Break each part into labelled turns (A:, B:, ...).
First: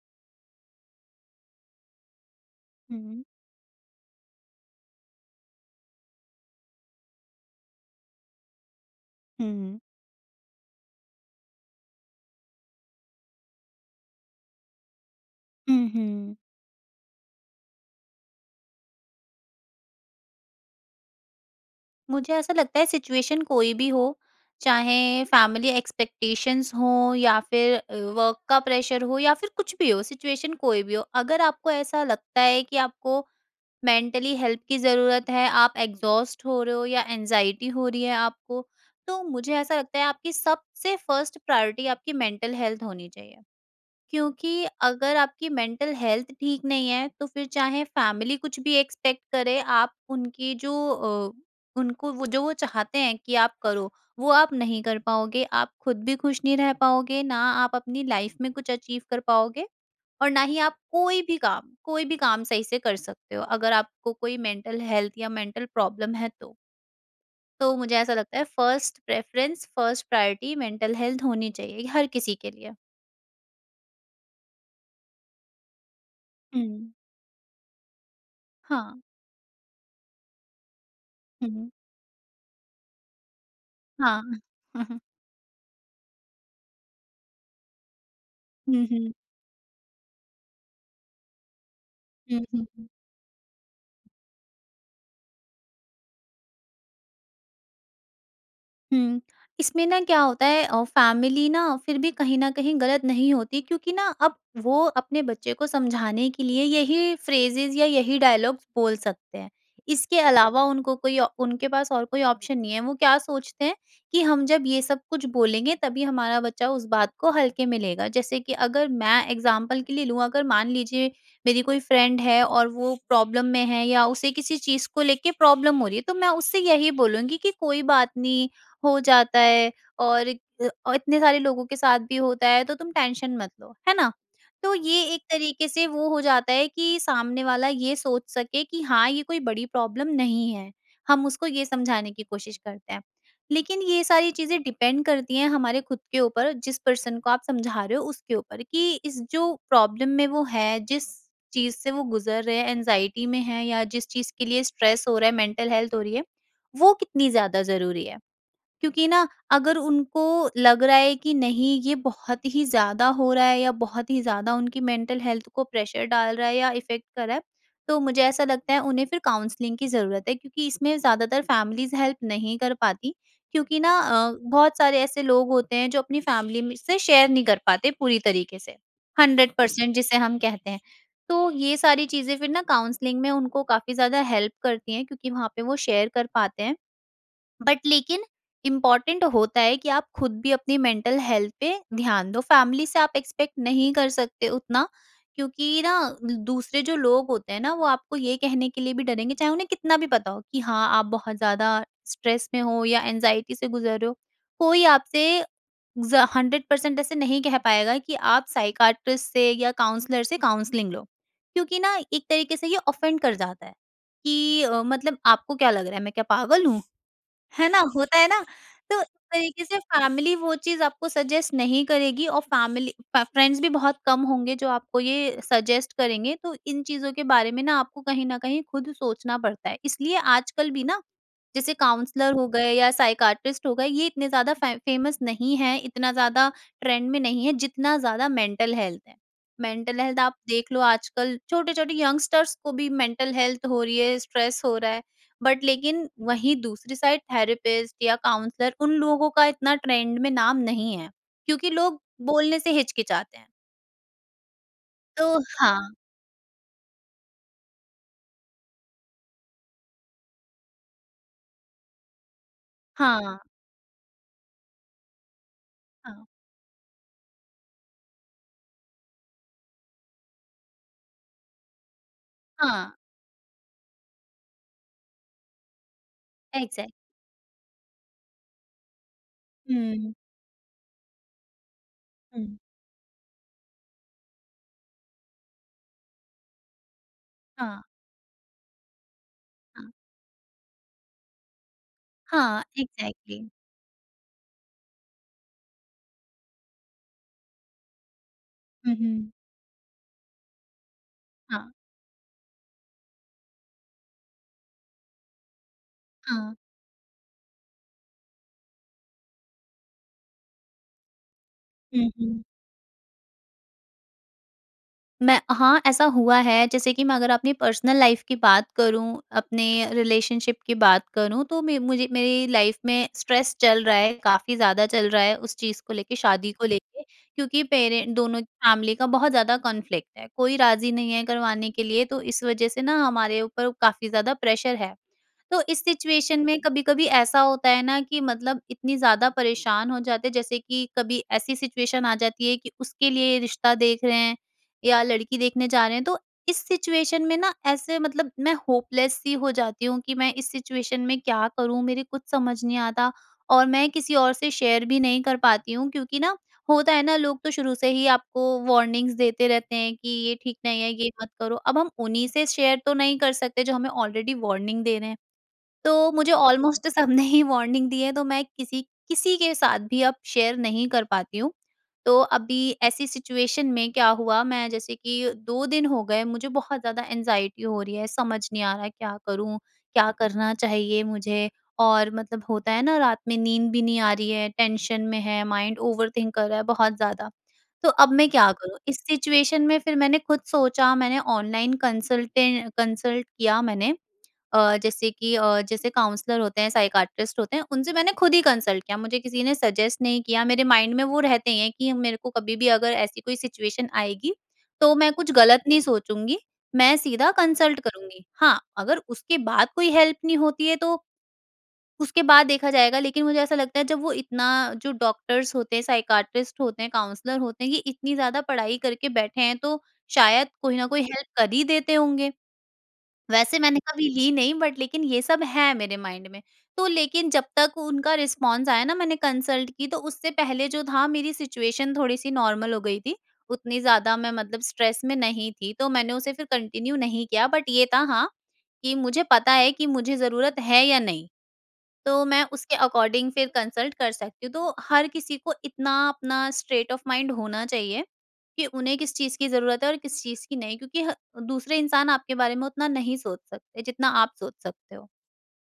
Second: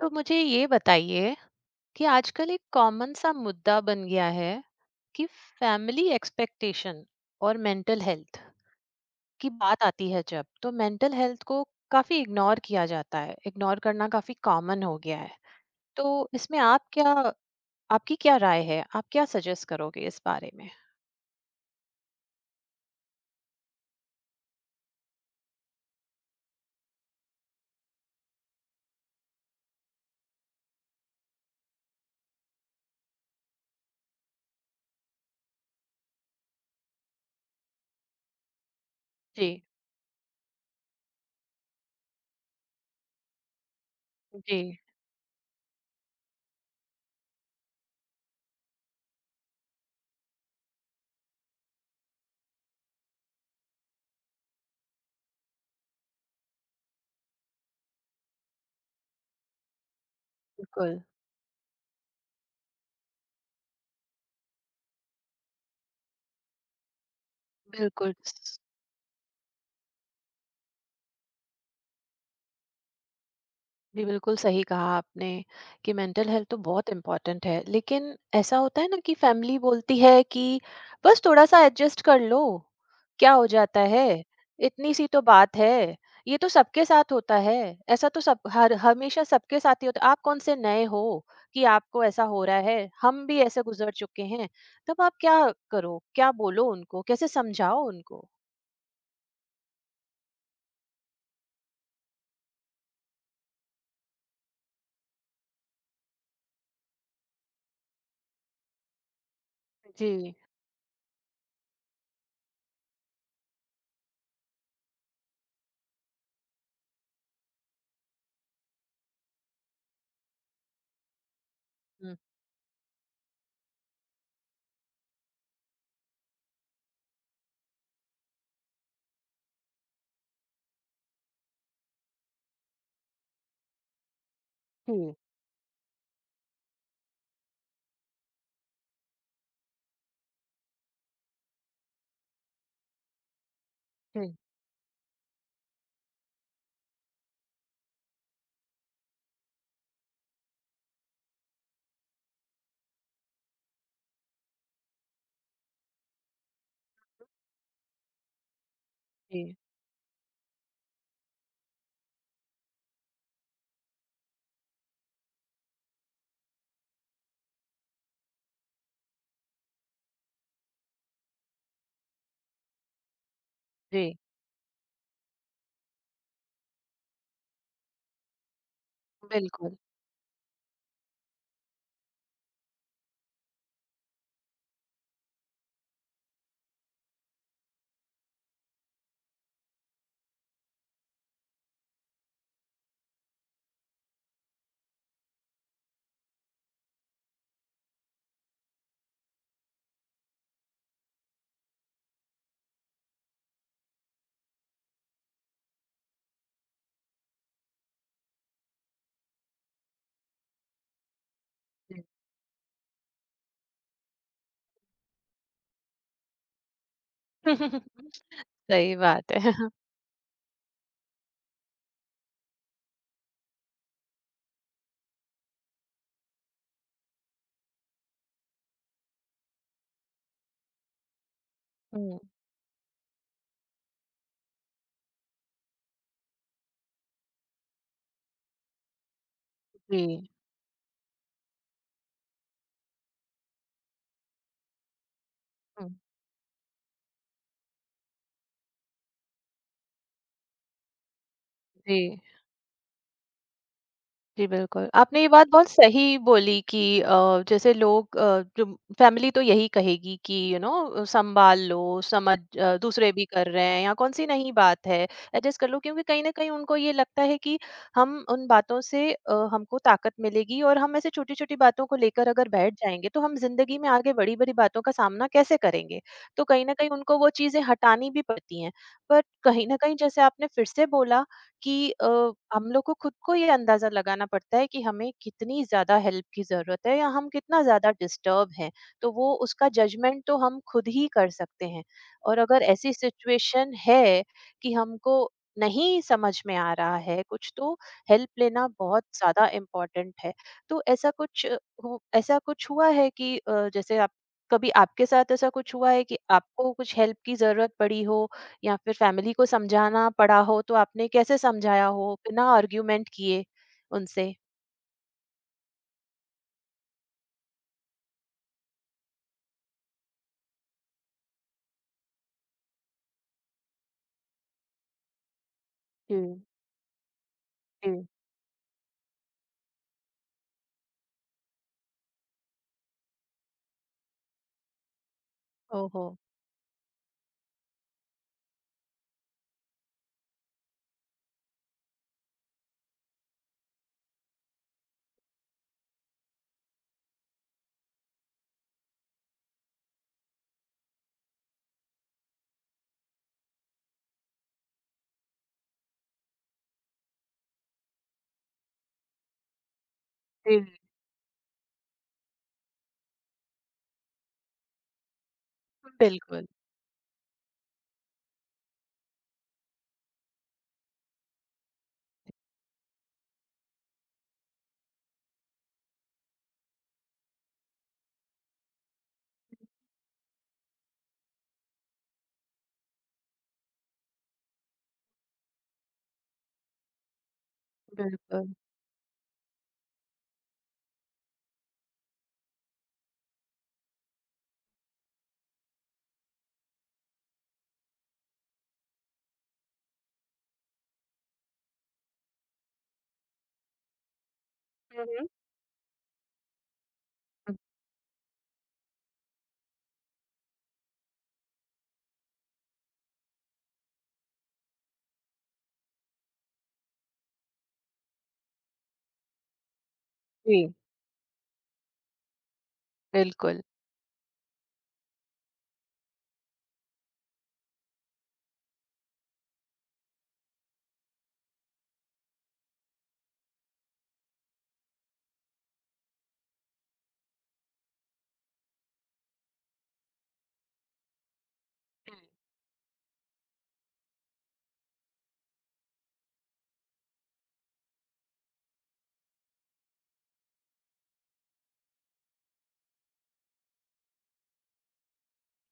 A: तो मुझे ये बताइए कि आजकल एक कॉमन
B: हुँ,
A: सा मुद्दा बन गया है कि फैमिली एक्सपेक्टेशन और मेंटल हेल्थ की
B: हुँ,
A: बात आती है जब, तो मेंटल हेल्थ को काफी इग्नोर किया जाता है। इग्नोर करना काफी कॉमन हो गया है।
B: हुँ,
A: तो
B: हुँ।
A: इसमें आप क्या आपकी क्या राय है? आप क्या सजेस्ट करोगे इस बारे में?
B: मुझे ऐसा लगता है सिचुएशन कोई भी हो, चाहे फैमिली एक्सपेक्टेशंस हों या फिर वर्क का प्रेशर हो या फिर कुछ भी हो, सिचुएशन कोई भी हो। अगर आपको ऐसा लगता है कि आपको मेंटली हेल्प की ज़रूरत है, आप एग्ज़ॉस्ट हो रहे हो या एंग्ज़ायटी हो रही है आपको, तो
A: जी।
B: मुझे ऐसा लगता है आपकी सबसे फर्स्ट प्रायोरिटी आपकी मेंटल हेल्थ होनी चाहिए। क्योंकि
A: जी
B: अगर आपकी मेंटल हेल्थ ठीक नहीं है तो फिर चाहे फैमिली कुछ भी एक्सपेक्ट करे आप उनकी उनको वो जो वो चाहते हैं कि आप करो वो आप नहीं कर पाओगे, आप खुद भी खुश नहीं रह पाओगे, ना आप अपनी लाइफ में कुछ अचीव कर पाओगे और ना ही आप
A: बिल्कुल
B: कोई भी काम सही से कर सकते हो अगर आपको कोई मेंटल हेल्थ या मेंटल प्रॉब्लम है तो। तो मुझे
A: बिल्कुल
B: ऐसा लगता है first preference first priority mental health होनी चाहिए हर किसी के लिए।
A: जी, बिल्कुल सही कहा आपने कि मेंटल हेल्थ तो बहुत
B: हम्म।
A: इम्पोर्टेंट है, लेकिन ऐसा होता है ना
B: हाँ।
A: कि फैमिली बोलती है कि बस थोड़ा सा एडजस्ट कर लो, क्या हो जाता है,
B: हाँ।
A: इतनी सी तो बात है, ये तो सबके साथ होता है, ऐसा तो सब हर
B: हुँ, हुँ।
A: हमेशा सबके साथ ही होता है, आप कौन से नए हो कि आपको ऐसा
B: हुँ,
A: हो रहा है,
B: हुँ।
A: हम भी ऐसे गुजर चुके हैं। तब आप क्या करो, क्या बोलो उनको, कैसे समझाओ उनको?
B: हुँ। इसमें ना क्या होता है फैमिली ना फिर भी कहीं न कहीं गलत नहीं होती क्योंकि ना अब वो अपने बच्चे को समझाने के लिए यही फ्रेज़ेज़ या यही डायलॉग्स बोल सकते हैं। इसके
A: जी।
B: अलावा उनके पास और कोई ऑप्शन नहीं है। वो क्या सोचते हैं कि हम जब ये सब कुछ बोलेंगे तभी हमारा बच्चा उस बात को हल्के में लेगा। जैसे कि अगर मैं एग्ज़ाम्पल के लिए लूँ, अगर मान लीजिए मेरी कोई
A: हम्म।
B: फ्रेंड है और वो प्रॉब्लम में है या उसे किसी चीज़ को लेके प्रॉब्लम हो रही है, तो मैं उससे यही बोलूँगी कि कोई बात नहीं, हो जाता है और इतने सारे लोगों के साथ भी होता है, तो तुम टेंशन मत लो, है ना? तो
A: जी।
B: ये एक तरीके से वो हो जाता है कि सामने वाला ये सोच सके कि हाँ, ये कोई बड़ी प्रॉब्लम नहीं है। हम उसको ये समझाने की कोशिश करते हैं। लेकिन ये सारी
A: जी।
B: चीज़ें डिपेंड करती हैं हमारे खुद के ऊपर, जिस पर्सन को आप समझा रहे हो उसके ऊपर, कि इस जो प्रॉब्लम में वो है, जिस चीज़ से वो गुज़र रहे हैं, एंग्ज़ायटी में है या जिस चीज़ के लिए स्ट्रेस हो रहा है, मेंटल हेल्थ हो रही है, वो कितनी ज़्यादा ज़रूरी है। क्योंकि ना
A: जी।
B: अगर उनको लग रहा है कि नहीं ये बहुत ही ज़्यादा हो रहा है या बहुत ही ज़्यादा उनकी मेंटल हेल्थ को प्रेशर डाल रहा है या इफ़ेक्ट कर रहा है, तो मुझे ऐसा लगता है उन्हें फिर काउंसलिंग की ज़रूरत है क्योंकि इसमें ज़्यादातर फैमिलीज़ हेल्प नहीं कर पाती क्योंकि ना
A: जी,
B: अ, बहुत सारे ऐसे लोग होते हैं जो अपनी फैमिली में से शेयर नहीं कर पाते पूरी तरीके से,
A: बिल्कुल।
B: 100% जिसे हम कहते हैं। तो ये सारी चीज़ें फिर ना काउंसलिंग में उनको काफ़ी ज़्यादा हेल्प करती हैं क्योंकि वहाँ पे वो शेयर कर पाते हैं, बट लेकिन इम्पॉर्टेंट होता है कि आप खुद भी अपनी मेंटल हेल्थ पे ध्यान दो। फैमिली से आप एक्सपेक्ट नहीं कर सकते उतना, क्योंकि ना दूसरे जो लोग होते हैं ना, वो आपको ये कहने के लिए भी डरेंगे, चाहे उन्हें कितना भी पता हो कि हाँ आप बहुत ज्यादा स्ट्रेस में हो या एनजाइटी से गुजर रहे हो, कोई आपसे 100% ऐसे नहीं कह पाएगा कि आप साइकाट्रिस्ट से या काउंसलर से काउंसलिंग लो, क्योंकि ना एक तरीके से ये ऑफेंड कर जाता है कि मतलब आपको क्या लग रहा है, मैं क्या पागल हूँ?
A: जी।
B: है ना? होता है ना?
A: सही
B: तो इस
A: बात है।
B: तरीके से फैमिली वो चीज़ आपको सजेस्ट नहीं करेगी और फैमिली फ फ्रेंड्स भी बहुत कम होंगे जो आपको ये सजेस्ट करेंगे। तो इन चीज़ों के बारे में ना आपको कहीं न कहीं खुद सोचना पड़ता है। इसलिए आजकल भी ना जैसे
A: हुँ,
B: काउंसलर हो गए या साइकाट्रिस्ट हो गए, ये इतने ज़्यादा फे फेमस नहीं हैं, इतना ज़्यादा ट्रेंड में नहीं है, जितना ज़्यादा मेंटल हेल्थ है।
A: जी।
B: मेंटल हेल्थ आप देख लो, आजकल छोटे-छोटे यंगस्टर्स को भी मेंटल हेल्थ हो रही है, स्ट्रेस हो रहा है। बट
A: हुँ,
B: लेकिन वहीं दूसरी साइड थेरेपिस्ट या काउंसलर, उन लोगों का इतना ट्रेंड में नाम नहीं है, क्योंकि
A: जी।
B: लोग बोलने से हिचकिचाते हैं।
A: जी, बिल्कुल। आपने
B: तो
A: ये बात बहुत
B: हाँ,
A: सही बोली कि जैसे लोग, जो फैमिली तो यही कहेगी कि यू नो संभाल लो, दूसरे भी
B: हाँ,
A: कर रहे हैं, या कौन-सी नई बात है, एडजस्ट कर लो, क्योंकि कहीं
B: हाँ,
A: न कहीं उनको ये लगता है कि हम उन बातों से, हमको ताकत मिलेगी, और हम ऐसे छोटी-छोटी बातों को लेकर अगर बैठ
B: हाँ,
A: जाएँगे, तो हम ज़िंदगी में आगे बड़ी-बड़ी बातों का सामना कैसे करेंगे? तो कहीं न कहीं
B: एग्ज़ैक्ट।
A: उनको वो चीज़ें हटानी भी पड़ती हैं। बट कहीं न कहीं,
B: हुँ,
A: जैसे आपने फिर से बोला कि
B: हुँ,
A: हम लोग को खुद को ये अंदाजा लगाना पड़ता है कि हमें कितनी ज्यादा हेल्प की जरूरत है, या हम कितना
B: हाँ,
A: ज्यादा डिस्टर्ब हैं। तो वो उसका
B: हाँ,
A: जजमेंट तो हम खुद ही कर सकते हैं। और अगर
B: हाँ,
A: ऐसी
B: एग्ज़ैक्टली।
A: सिचुएशन है कि हमको नहीं समझ में आ रहा है कुछ, तो हेल्प लेना
B: हुँ,
A: बहुत
B: हुँ।
A: ज्यादा इम्पोर्टेंट है। तो ऐसा कुछ अ,
B: 啊，
A: हु- ऐसा कुछ हुआ है कि अ, जैसे आप कभी आपके साथ ऐसा कुछ हुआ है कि
B: 嗯，
A: आपको कुछ हेल्प की जरूरत पड़ी हो, या फिर फैमिली को समझाना पड़ा हो? तो आपने कैसे समझाया
B: 嗯
A: हो बिना
B: 哼。
A: आर्ग्यूमेंट किए उनसे?
B: मैं हाँ, ऐसा हुआ है। जैसे कि मैं अगर अपनी पर्सनल लाइफ़ की बात करूँ, अपने रिलेशनशिप की बात करूँ, तो मे मुझे मेरी लाइफ़ में स्ट्रेस चल रहा है, काफ़ी ज़्यादा चल रहा है उस चीज़ को
A: जी।
B: लेके, शादी को लेके, क्योंकि पेरे
A: जी।
B: दोनों की फैमिली का बहुत ज़्यादा कॉन्फ्लिक्ट है। कोई राज़ी नहीं है करवाने के लिए, तो इस वज़ह से ना हमारे ऊपर काफ़ी ज़्यादा प्रेशर है। तो इस
A: ओहो!
B: सिचुएशन में कभी-कभी ऐसा होता है ना कि मतलब इतनी ज़्यादा परेशान हो जाते हैं, जैसे कि कभी ऐसी सिचुएशन आ जाती है कि उसके लिए रिश्ता देख रहे हैं, या लड़की देखने जा रहे हैं, तो इस सिचुएशन में ना ऐसे मतलब मैं होपलेस सी हो जाती हूँ कि मैं इस सिचुएशन में क्या करूँ? मेरे कुछ समझ नहीं आता और मैं किसी और से शेयर भी नहीं कर पाती हूँ, क्योंकि ना होता है ना, लोग तो शुरू से ही आपको वार्निंग्स देते रहते हैं कि ये ठीक
A: जी,
B: नहीं है, ये मत करो। अब हम उन्हीं से शेयर तो नहीं कर सकते जो हमें ऑलरेडी वार्निंग दे रहे हैं। तो मुझे
A: बिल्कुल।
B: ऑलमोस्ट सबने ही वार्निंग दी है, तो मैं किसी किसी के साथ भी अब शेयर नहीं कर पाती हूँ। तो अभी ऐसी सिचुएशन में क्या हुआ, मैं जैसे कि 2 दिन हो गए मुझे बहुत ज़्यादा एंग्ज़ायटी हो रही है, समझ नहीं आ रहा क्या करूँ? क्या करना चाहिए मुझे? और मतलब होता है ना, रात में नींद भी नहीं आ रही है, टेंशन में है, माइंड ओवरथिंक कर रहा है बहुत ज़्यादा। तो अब मैं क्या
A: बिल्कुल।
B: करूँ? इस सिचुएशन में फिर मैंने खुद सोचा, मैंने ऑनलाइन कंसल्ट किया। मैंने अ, जैसे कि अ, जैसे काउंसलर होते हैं, साइकियाट्रिस्ट होते हैं, उनसे मैंने खुद ही कंसल्ट किया। मुझे किसी ने सजेस्ट नहीं किया, मेरे माइंड में वो रहते हैं कि मेरे को कभी भी अगर ऐसी कोई सिचुएशन आएगी, तो
A: हुँ,
B: मैं
A: हुँ।
B: कुछ गलत नहीं सोचूँगी, मैं सीधा कंसल्ट करूँगी। हाँ, अगर उसके बाद कोई हेल्प नहीं होती है तो उसके बाद देखा जाएगा, लेकिन मुझे ऐसा लगता है जब वो इतना, जो डॉक्टर्स होते हैं, साइकियाट्रिस्ट होते हैं, काउंसलर होते हैं, ये इतनी ज़्यादा पढ़ाई करके बैठे हैं, तो शायद
A: जी,
B: कोई ना कोई हेल्प कर ही देते होंगे। वैसे
A: बिल्कुल।
B: मैंने कभी ली नहीं, बट लेकिन ये सब है मेरे माइंड में। तो लेकिन जब तक उनका रिस्पॉन्स आया ना, मैंने कंसल्ट की तो उससे पहले जो था, मेरी सिचुएशन थोड़ी-सी नॉर्मल हो गई थी। उतनी ज़्यादा मैं मतलब स्ट्रेस में नहीं थी, तो मैंने उसे फिर कंटिन्यू नहीं किया, बट ये था हाँ, कि मुझे पता है कि मुझे ज़रूरत है या नहीं? तो मैं उसके अकॉर्डिंग फिर कंसल्ट कर सकती हूँ। तो हर किसी को इतना अपना स्ट्रेट ऑफ माइंड होना चाहिए कि उन्हें किस चीज़ की ज़रूरत है और किस चीज़ की नहीं, क्योंकि ह दूसरे इंसान आपके बारे में उतना नहीं सोच सकते जितना आप सोच सकते हो।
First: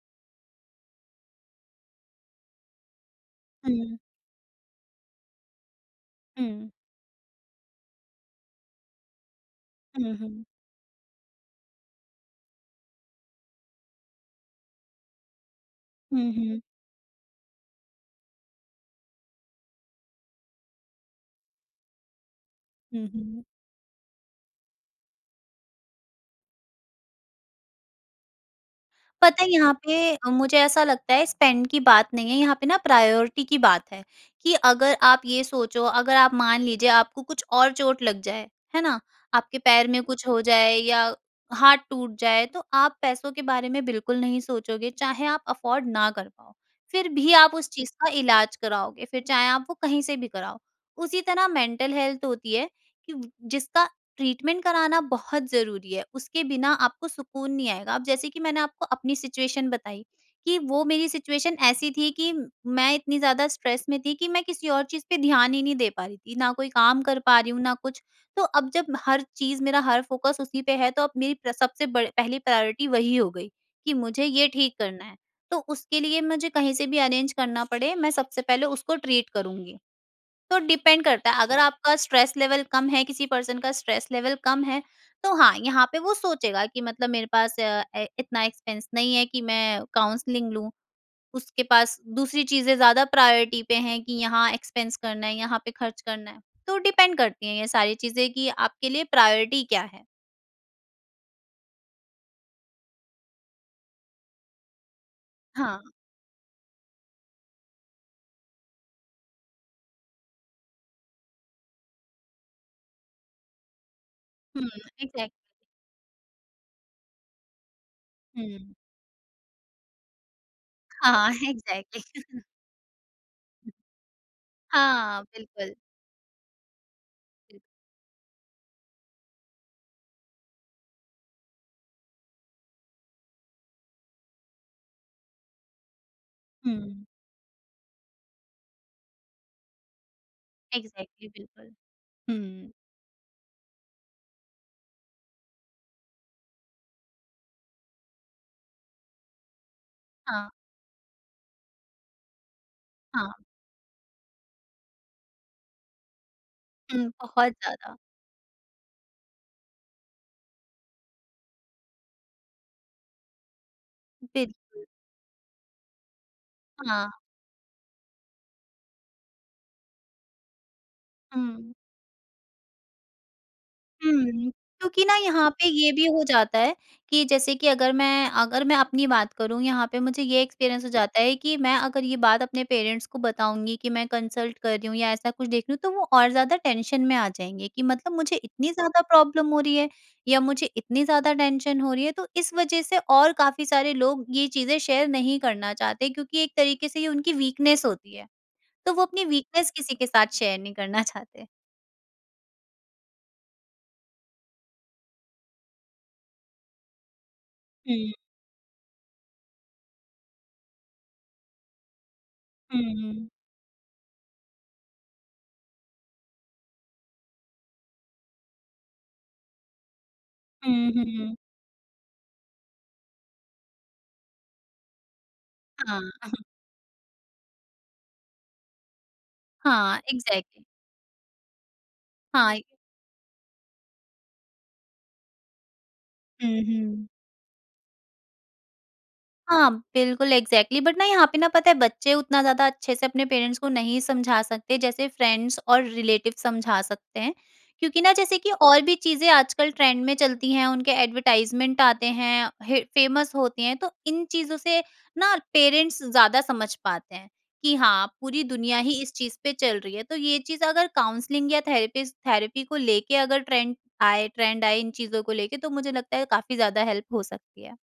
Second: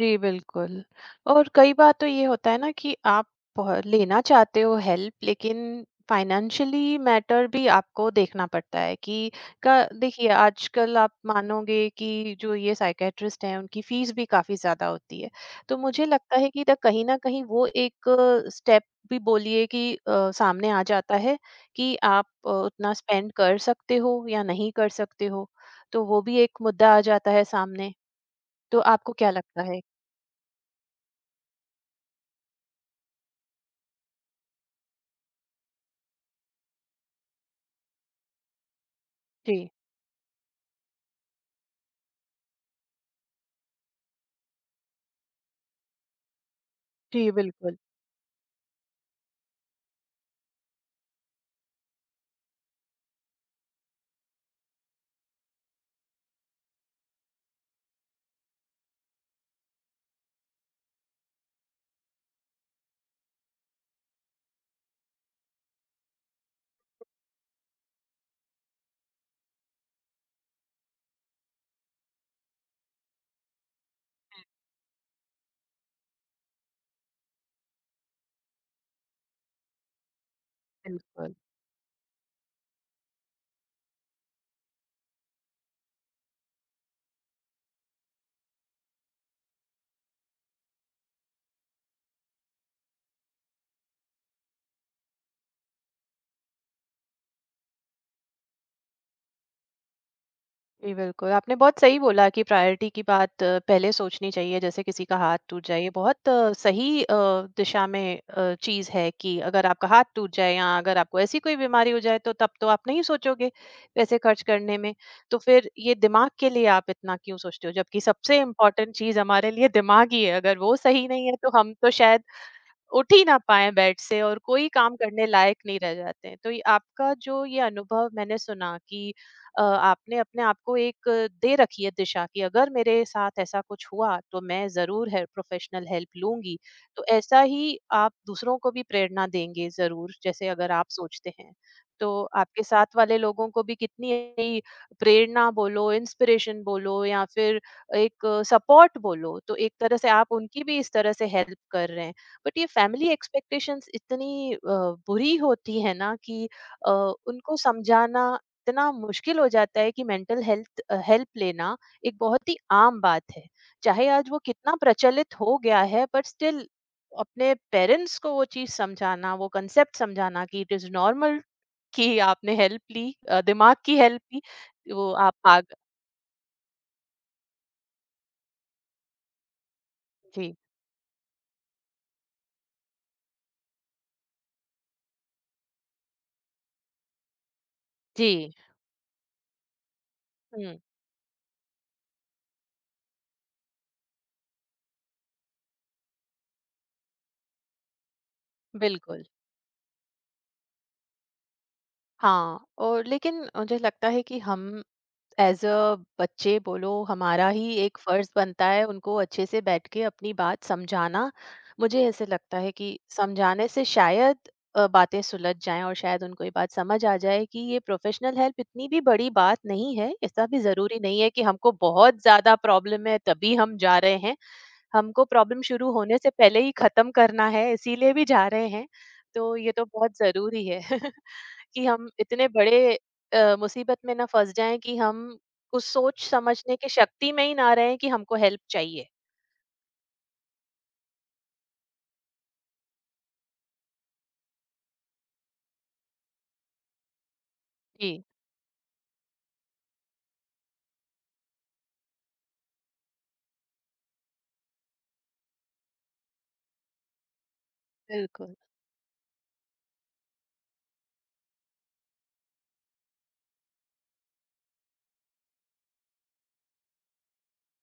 A: जी, बिल्कुल। और कई बार तो ये होता है ना कि आप पह
B: हुँ।
A: लेना चाहते हो हेल्प, लेकिन
B: हुँ।
A: फाइनेंशियली मैटर भी आपको देखना पड़ता है कि का
B: हुँ,
A: देखिए,
B: हुँ।
A: आजकल आप मानोगे कि जो ये साइकियाट्रिस्ट हैं उनकी फीस भी काफ़ी ज़्यादा होती है। तो मुझे
B: हुँ,
A: लगता है
B: हुँ।
A: कि द कहीं न कहीं वो एक स्टेप भी बोलिए कि सामने आ जाता है कि आप उतना
B: हुँ,
A: स्पेंड
B: हुँ।
A: कर सकते हो या नहीं कर सकते हो। तो वो भी एक मुद्दा आ जाता है सामने। तो आपको क्या
B: पता है
A: लगता
B: यहाँ
A: है?
B: पे मुझे ऐसा लगता है स्पेंड की बात नहीं है यहाँ पे, ना प्रायोरिटी की बात है। कि अगर आप ये सोचो, अगर आप मान लीजिए आपको कुछ और चोट लग जाए, है ना?
A: जी।
B: आपके पैर में कुछ हो जाए या हाथ टूट जाए, तो आप पैसों के बारे में बिल्कुल नहीं सोचोगे, चाहे आप अफ़ोर्ड ना कर पाओ। फिर
A: जी,
B: भी आप उस
A: बिल्कुल।
B: चीज़ का इलाज कराओगे, फिर चाहे आप वो कहीं से भी कराओ। उसी तरह मेंटल हेल्थ होती है, कि जिसका ट्रीटमेंट कराना बहुत ज़रूरी है, उसके बिना आपको सुकून नहीं आएगा। अब जैसे कि मैंने आपको अपनी सिचुएशन बताई, कि वो मेरी सिचुएशन ऐसी थी कि मैं इतनी ज़्यादा स्ट्रेस में थी कि मैं किसी और चीज़ पे ध्यान ही नहीं दे पा रही थी, ना कोई काम कर पा रही हूँ, ना कुछ। तो अब जब हर चीज़, मेरा हर फ़ोकस उसी पे है, तो अब मेरी प्र सबसे बड़ पहली प्रायोरिटी वही हो गई कि मुझे ये ठीक करना है। तो उसके लिए मुझे कहीं से भी अरेंज करना पड़े, मैं सबसे पहले उसको ट्रीट करूँगी। तो डिपेंड करता
A: बिल्कुल।
B: है, अगर हाँ, आपका स्ट्रेस लेवल कम है, किसी पर्सन का स्ट्रेस लेवल कम है, तो हाँ, यहाँ पे वो सोचेगा कि मतलब मेरे पास अ, ए इतना एक्सपेंस नहीं है कि मैं काउंसलिंग लूँ। उसके पास दूसरी चीज़ें ज़्यादा प्रायोरिटी पे हैं कि यहाँ एक्सपेंस करना है, यहाँ पे खर्च करना है। तो डिपेंड करती हैं ये सारी चीज़ें कि आपके लिए प्रायोरिटी क्या है।
A: जी, बिल्कुल, आपने बहुत सही बोला कि प्रायोरिटी की बात पहले सोचनी चाहिए। जैसे किसी का हाथ टूट जाए,
B: हाँ।
A: ये बहुत सही दिशा में चीज़ है कि अगर आपका हाथ टूट जाए, या अगर आपको ऐसी कोई बीमारी हो जाए, तो तब तो आप नहीं सोचोगे पैसे खर्च
B: हुँ,
A: करने में।
B: एग्ज़ैक्टली।
A: तो फिर ये दिमाग के लिए आप इतना क्यों सोचते हो? जबकि सबसे
B: हुँ।
A: इम्पोर्टेंट चीज़ हमारे लिए दिमाग ही है। अगर वो सही नहीं
B: हाँ,
A: है, तो हम तो
B: एग्ज़ैक्टली।
A: शायद उठ ही ना पाएँ बेड से, और कोई काम
B: हाँ,
A: करने लायक
B: बिल्कुल,
A: नहीं रह जाते हैं। तो ये आपका जो ये
B: बिल्कुल।
A: अनुभव मैंने सुना कि आपने अपने आप को एक दे रखी है दिशा कि अगर मेरे साथ ऐसा कुछ हुआ, तो मैं ज़रूर है प्रोफ़ेशनल हेल्प लूँगी।
B: हुँ,
A: तो ऐसा ही आप दूसरों को भी प्रेरणा देंगे ज़रूर, जैसे अगर आप
B: एग्ज़ैक्टली
A: सोचते हैं।
B: बिल्कुल।
A: तो आपके
B: हुँ,
A: साथ वाले लोगों को भी कितनी ही प्रेरणा बोलो, इंस्पिरेशन बोलो, या फिर एक सपोर्ट बोलो, तो एक तरह से आप
B: हाँ,
A: उनकी भी इस तरह से हेल्प कर रहे। बट ये फैमिली
B: हाँ।
A: एक्सपेक्टेशंस इतनी बुरी होती है ना कि अ,
B: हुँ, बहुत
A: उनको
B: ज़्यादा।
A: समझाना इतना मुश्किल हो जाता है कि मेंटल हेल्थ हेल्प लेना एक बहुत ही आम बात है। चाहे आज वो
B: फिर
A: कितना प्रचलित हो गया है, बट स्टिल
B: हाँ,
A: अपने पेरेंट्स को वो चीज समझाना, वो कंसेप्ट समझाना कि इट इज नॉर्मल
B: हुँ।
A: कि आपने हेल्प ली, दिमाग की हेल्प ली,
B: हुँ, क्योंकि
A: वो
B: ना
A: आप
B: यहाँ
A: आग
B: पे ये भी हो जाता है कि जैसे कि अगर मैं अपनी बात करूँ, यहाँ पे मुझे ये
A: जी।
B: एक्सपीरियंस हो जाता है कि मैं अगर ये बात अपने पेरेंट्स को बताऊँगी कि मैं कंसल्ट कर रही हूँ या ऐसा कुछ देख रही हूँ, तो वो और ज़्यादा टेंशन में आ जाएँगे कि मतलब मुझे
A: जी।
B: इतनी ज़्यादा प्रॉब्लम हो रही है या मुझे
A: हम्म।
B: इतनी ज़्यादा टेंशन हो रही है। तो इस वजह से और काफ़ी सारे लोग ये चीज़ें शेयर नहीं करना चाहते क्योंकि एक तरीके से ये उनकी वीकनेस होती है। तो वो
A: बिल्कुल।
B: अपनी वीकनेस किसी के साथ शेयर नहीं करना चाहते।
A: हाँ, और लेकिन मुझे लगता है कि हम एज अ बच्चे बोलो, हमारा ही एक
B: हुँ।
A: फर्ज बनता है उनको अच्छे से बैठ के अपनी बात समझाना। मुझे ऐसे लगता है
B: हुँ,
A: कि
B: हुँ,
A: समझाने से शायद बातें सुलझ जाएं, और शायद उनको ये बात समझ आ जाए कि ये प्रोफेशनल हेल्प इतनी भी बड़ी बात नहीं है। ऐसा भी
B: हुँ,
A: ज़रूरी
B: हुँ,
A: नहीं है
B: हुँ,
A: कि हमको बहुत ज़्यादा प्रॉब्लम है तभी हम जा रहे हैं। हमको प्रॉब्लम शुरू
B: हाँ,
A: होने से पहले ही खत्म करना है, इसीलिए भी जा रहे हैं। तो ये तो
B: हाँ,
A: बहुत
B: एग्ज़ैक्टली।
A: जरूरी है। कि हम इतने
B: हाँ,
A: बड़े मुसीबत में ना फंस जाएं कि हम कुछ सोच
B: हुँ,
A: समझने की
B: हुँ।
A: शक्ति में ही ना रहें कि हमको हेल्प चाहिए।
B: हाँ, बिल्कुल एग्ज़ैक्टली। बट ना यहाँ पे ना पता है, बच्चे उतना ज़्यादा अच्छे से अपने पेरेंट्स को नहीं समझा सकते जैसे फ्रेंड्स और रिलेटिव समझा सकते हैं। क्योंकि ना
A: जी।
B: जैसे कि और भी चीज़ें आजकल ट्रेंड में चलती हैं, उनके एडवर्टाइज़मेंट आते हैं, हे फेमस होती हैं, तो इन चीज़ों से ना पेरेंट्स ज़्यादा समझ पाते हैं कि हाँ, पूरी
A: बिल्कुल।
B: दुनिया ही इस चीज़ पे चल रही है। तो ये चीज़ अगर काउंसलिंग या थेरेपिस थेरेपी को लेके अगर ट्रेंड आए इन चीज़ों को लेके, तो मुझे लगता है काफ़ी ज़्यादा हेल्प हो सकती है।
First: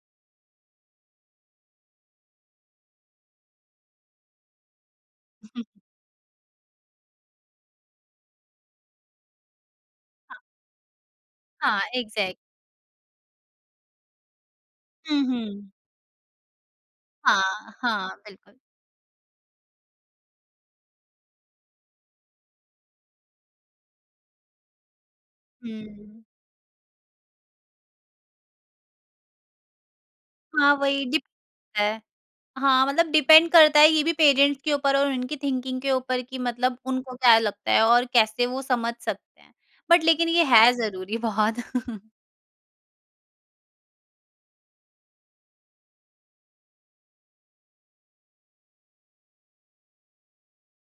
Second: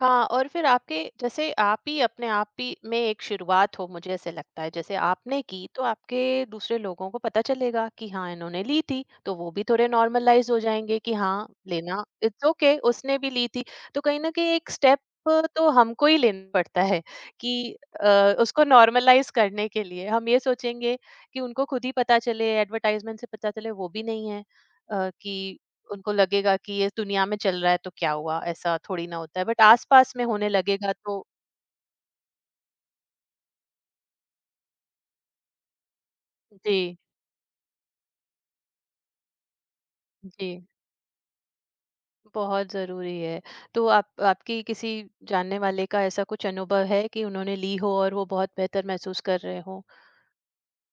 A: हाँ, और फिर आपके जैसे, आप ही अपने आप ही में एक शुरुआत हो, मुझे ऐसे लगता है, जैसे आपने की, तो आपके दूसरे लोगों को पता चलेगा कि हाँ, इन्होंने ली थी, तो वो भी थोड़े नॉर्मलाइज हो जाएंगे कि हाँ,
B: हाँ,
A: लेना,
B: एग्ज़ैक्ट।
A: इट्स ओके, उसने भी ली थी। तो कहीं ना कहीं एक स्टेप
B: हुँ,
A: तो
B: हुँ।
A: हमको ही लेना पड़ता है कि
B: हाँ, हाँ, बिल्कुल।
A: उसको नॉर्मलाइज करने के लिए हम ये सोचेंगे कि उनको खुद ही पता चले, एडवर्टाइजमेंट से पता चले, वो भी नहीं है, कि उनको
B: हुँ।
A: लगेगा कि ये दुनिया में चल रहा है तो क्या हुआ, ऐसा थोड़ी ना होता है। बट आस-पास में होने
B: हाँ,
A: लगेगा
B: वही डिप
A: तो
B: है। हाँ, मतलब डिपेंड करता है ये भी पेरेंट्स के ऊपर और उनकी थिंकिंग के ऊपर कि मतलब
A: जी।
B: उनको क्या लगता है और कैसे वो समझ सकते हैं। बट लेकिन ये
A: जी,
B: है ज़रूरी बहुत।
A: बहुत ज़रूरी है। तो आप, आपकी किसी जानने वाले का ऐसा कुछ अनुभव है कि उन्होंने ली हो और वो बहुत बेहतर महसूस कर रहे हों?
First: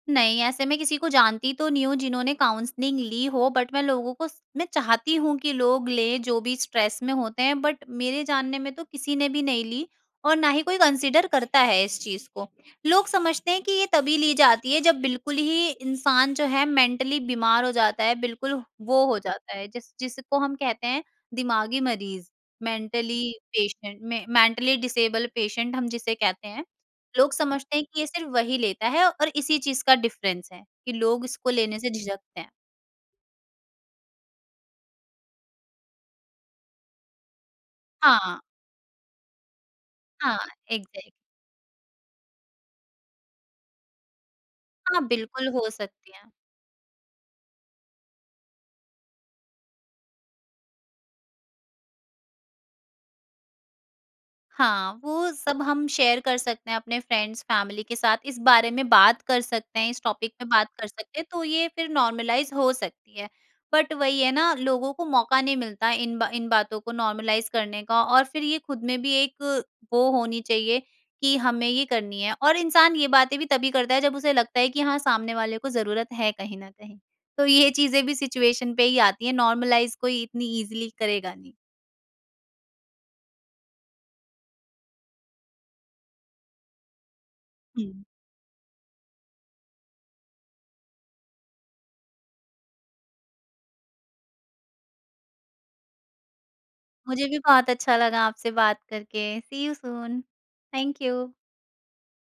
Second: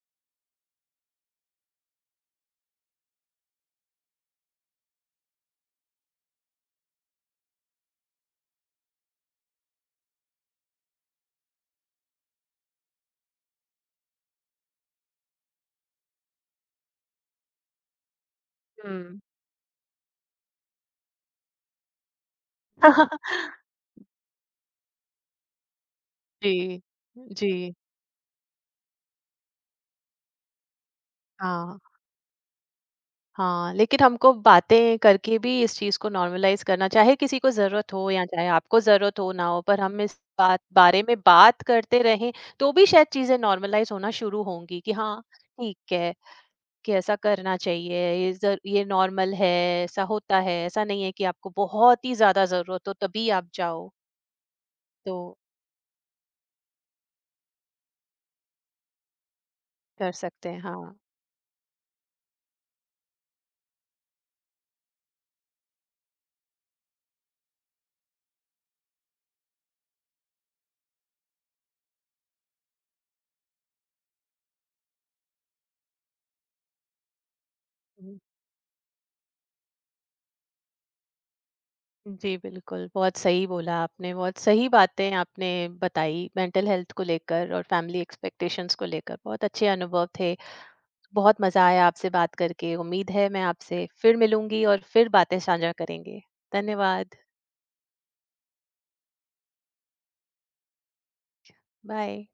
B: नहीं, ऐसे मैं किसी को जानती तो नहीं हूँ जिन्होंने काउंसलिंग ली हो, बट मैं लोगों को स मैं चाहती हूँ कि लोग लें जो भी स्ट्रेस में होते हैं, बट मेरे जानने में तो किसी ने भी नहीं ली और ना ही कोई कंसीडर करता है इस चीज़ को। लोग समझते हैं कि ये तभी ली जाती है जब बिल्कुल ही इंसान जो है मेंटली बीमार हो जाता है, बिल्कुल वो
A: हुँ।
B: हो जाता है जिसको हम कहते हैं, दिमागी मरीज़, मेंटली मेंटली डिसेबल पेशेंट हम जिसे कहते हैं।
A: जी,
B: लोग
A: जी,
B: समझते हैं कि ये सिर्फ़ वही लेता है और इसी चीज़ का डिफ़रेंस है, कि लोग इसको
A: हाँ।
B: लेने से झिझकते हैं।
A: हाँ, लेकिन हमको बातें करके भी इस चीज़ को नॉर्मलाइज़ करना, चाहे किसी को ज़रूरत हो या
B: हाँ,
A: चाहे आपको ज़रूरत हो ना हो, पर हम इस
B: हाँ,
A: बात बारे
B: एग्ज़ैक्ट।
A: में बात करते रहें, तो भी शायद चीज़ें नॉर्मलाइज़ होना शुरू होंगी कि
B: हाँ,
A: हाँ,
B: बिल्कुल हो
A: ठीक
B: सकती
A: है,
B: है।
A: कि ऐसा करना चाहिए, ये नॉर्मल है, ऐसा होता है, ऐसा नहीं है कि आपको बहुत ही ज़्यादा ज़रूरत हो तभी आप जाओ,
B: हाँ,
A: तो
B: वो सब हम शेयर कर सकते हैं अपने फ्रेंड्स, फैमिली के साथ, इस बारे में बात कर सकते हैं, इस
A: कर
B: टॉपिक पे
A: सकते हैं,
B: बात कर
A: हाँ।
B: सकते हैं, तो ये फिर नॉर्मलाइज़ हो सकती है। बट वही है ना, लोगों को मौका नहीं मिलता इन बातों को नॉर्मलाइज़ करने का, और फिर ये खुद में भी एक वो होनी चाहिए कि हमें ये करनी है, और इंसान ये बातें भी तभी करता है जब उसे लगता है कि हाँ, सामने वाले को ज़रूरत है कहीं न कहीं। तो ये चीज़ें भी सिचुएशन पे ही आती हैं, नॉर्मलाइज़ कोई इतनी ईज़िली करेगा नहीं।
A: जी, बिल्कुल, बहुत सही बोला आपने, बहुत सही बातें आपने बताई मेंटल हेल्थ को लेकर और
B: हुँ।
A: फैमिली एक्सपेक्टेशंस को लेकर, बहुत अच्छे अनुभव थे। बहुत मज़ा आया आपसे बात करके, उम्मीद है मैं आपसे फिर मिलूँगी और फिर बातें साझा करेंगे। धन्यवाद।
B: मुझे भी बहुत अच्छा लगा आपसे बात करके। C U soon। Thank you.
A: Bye.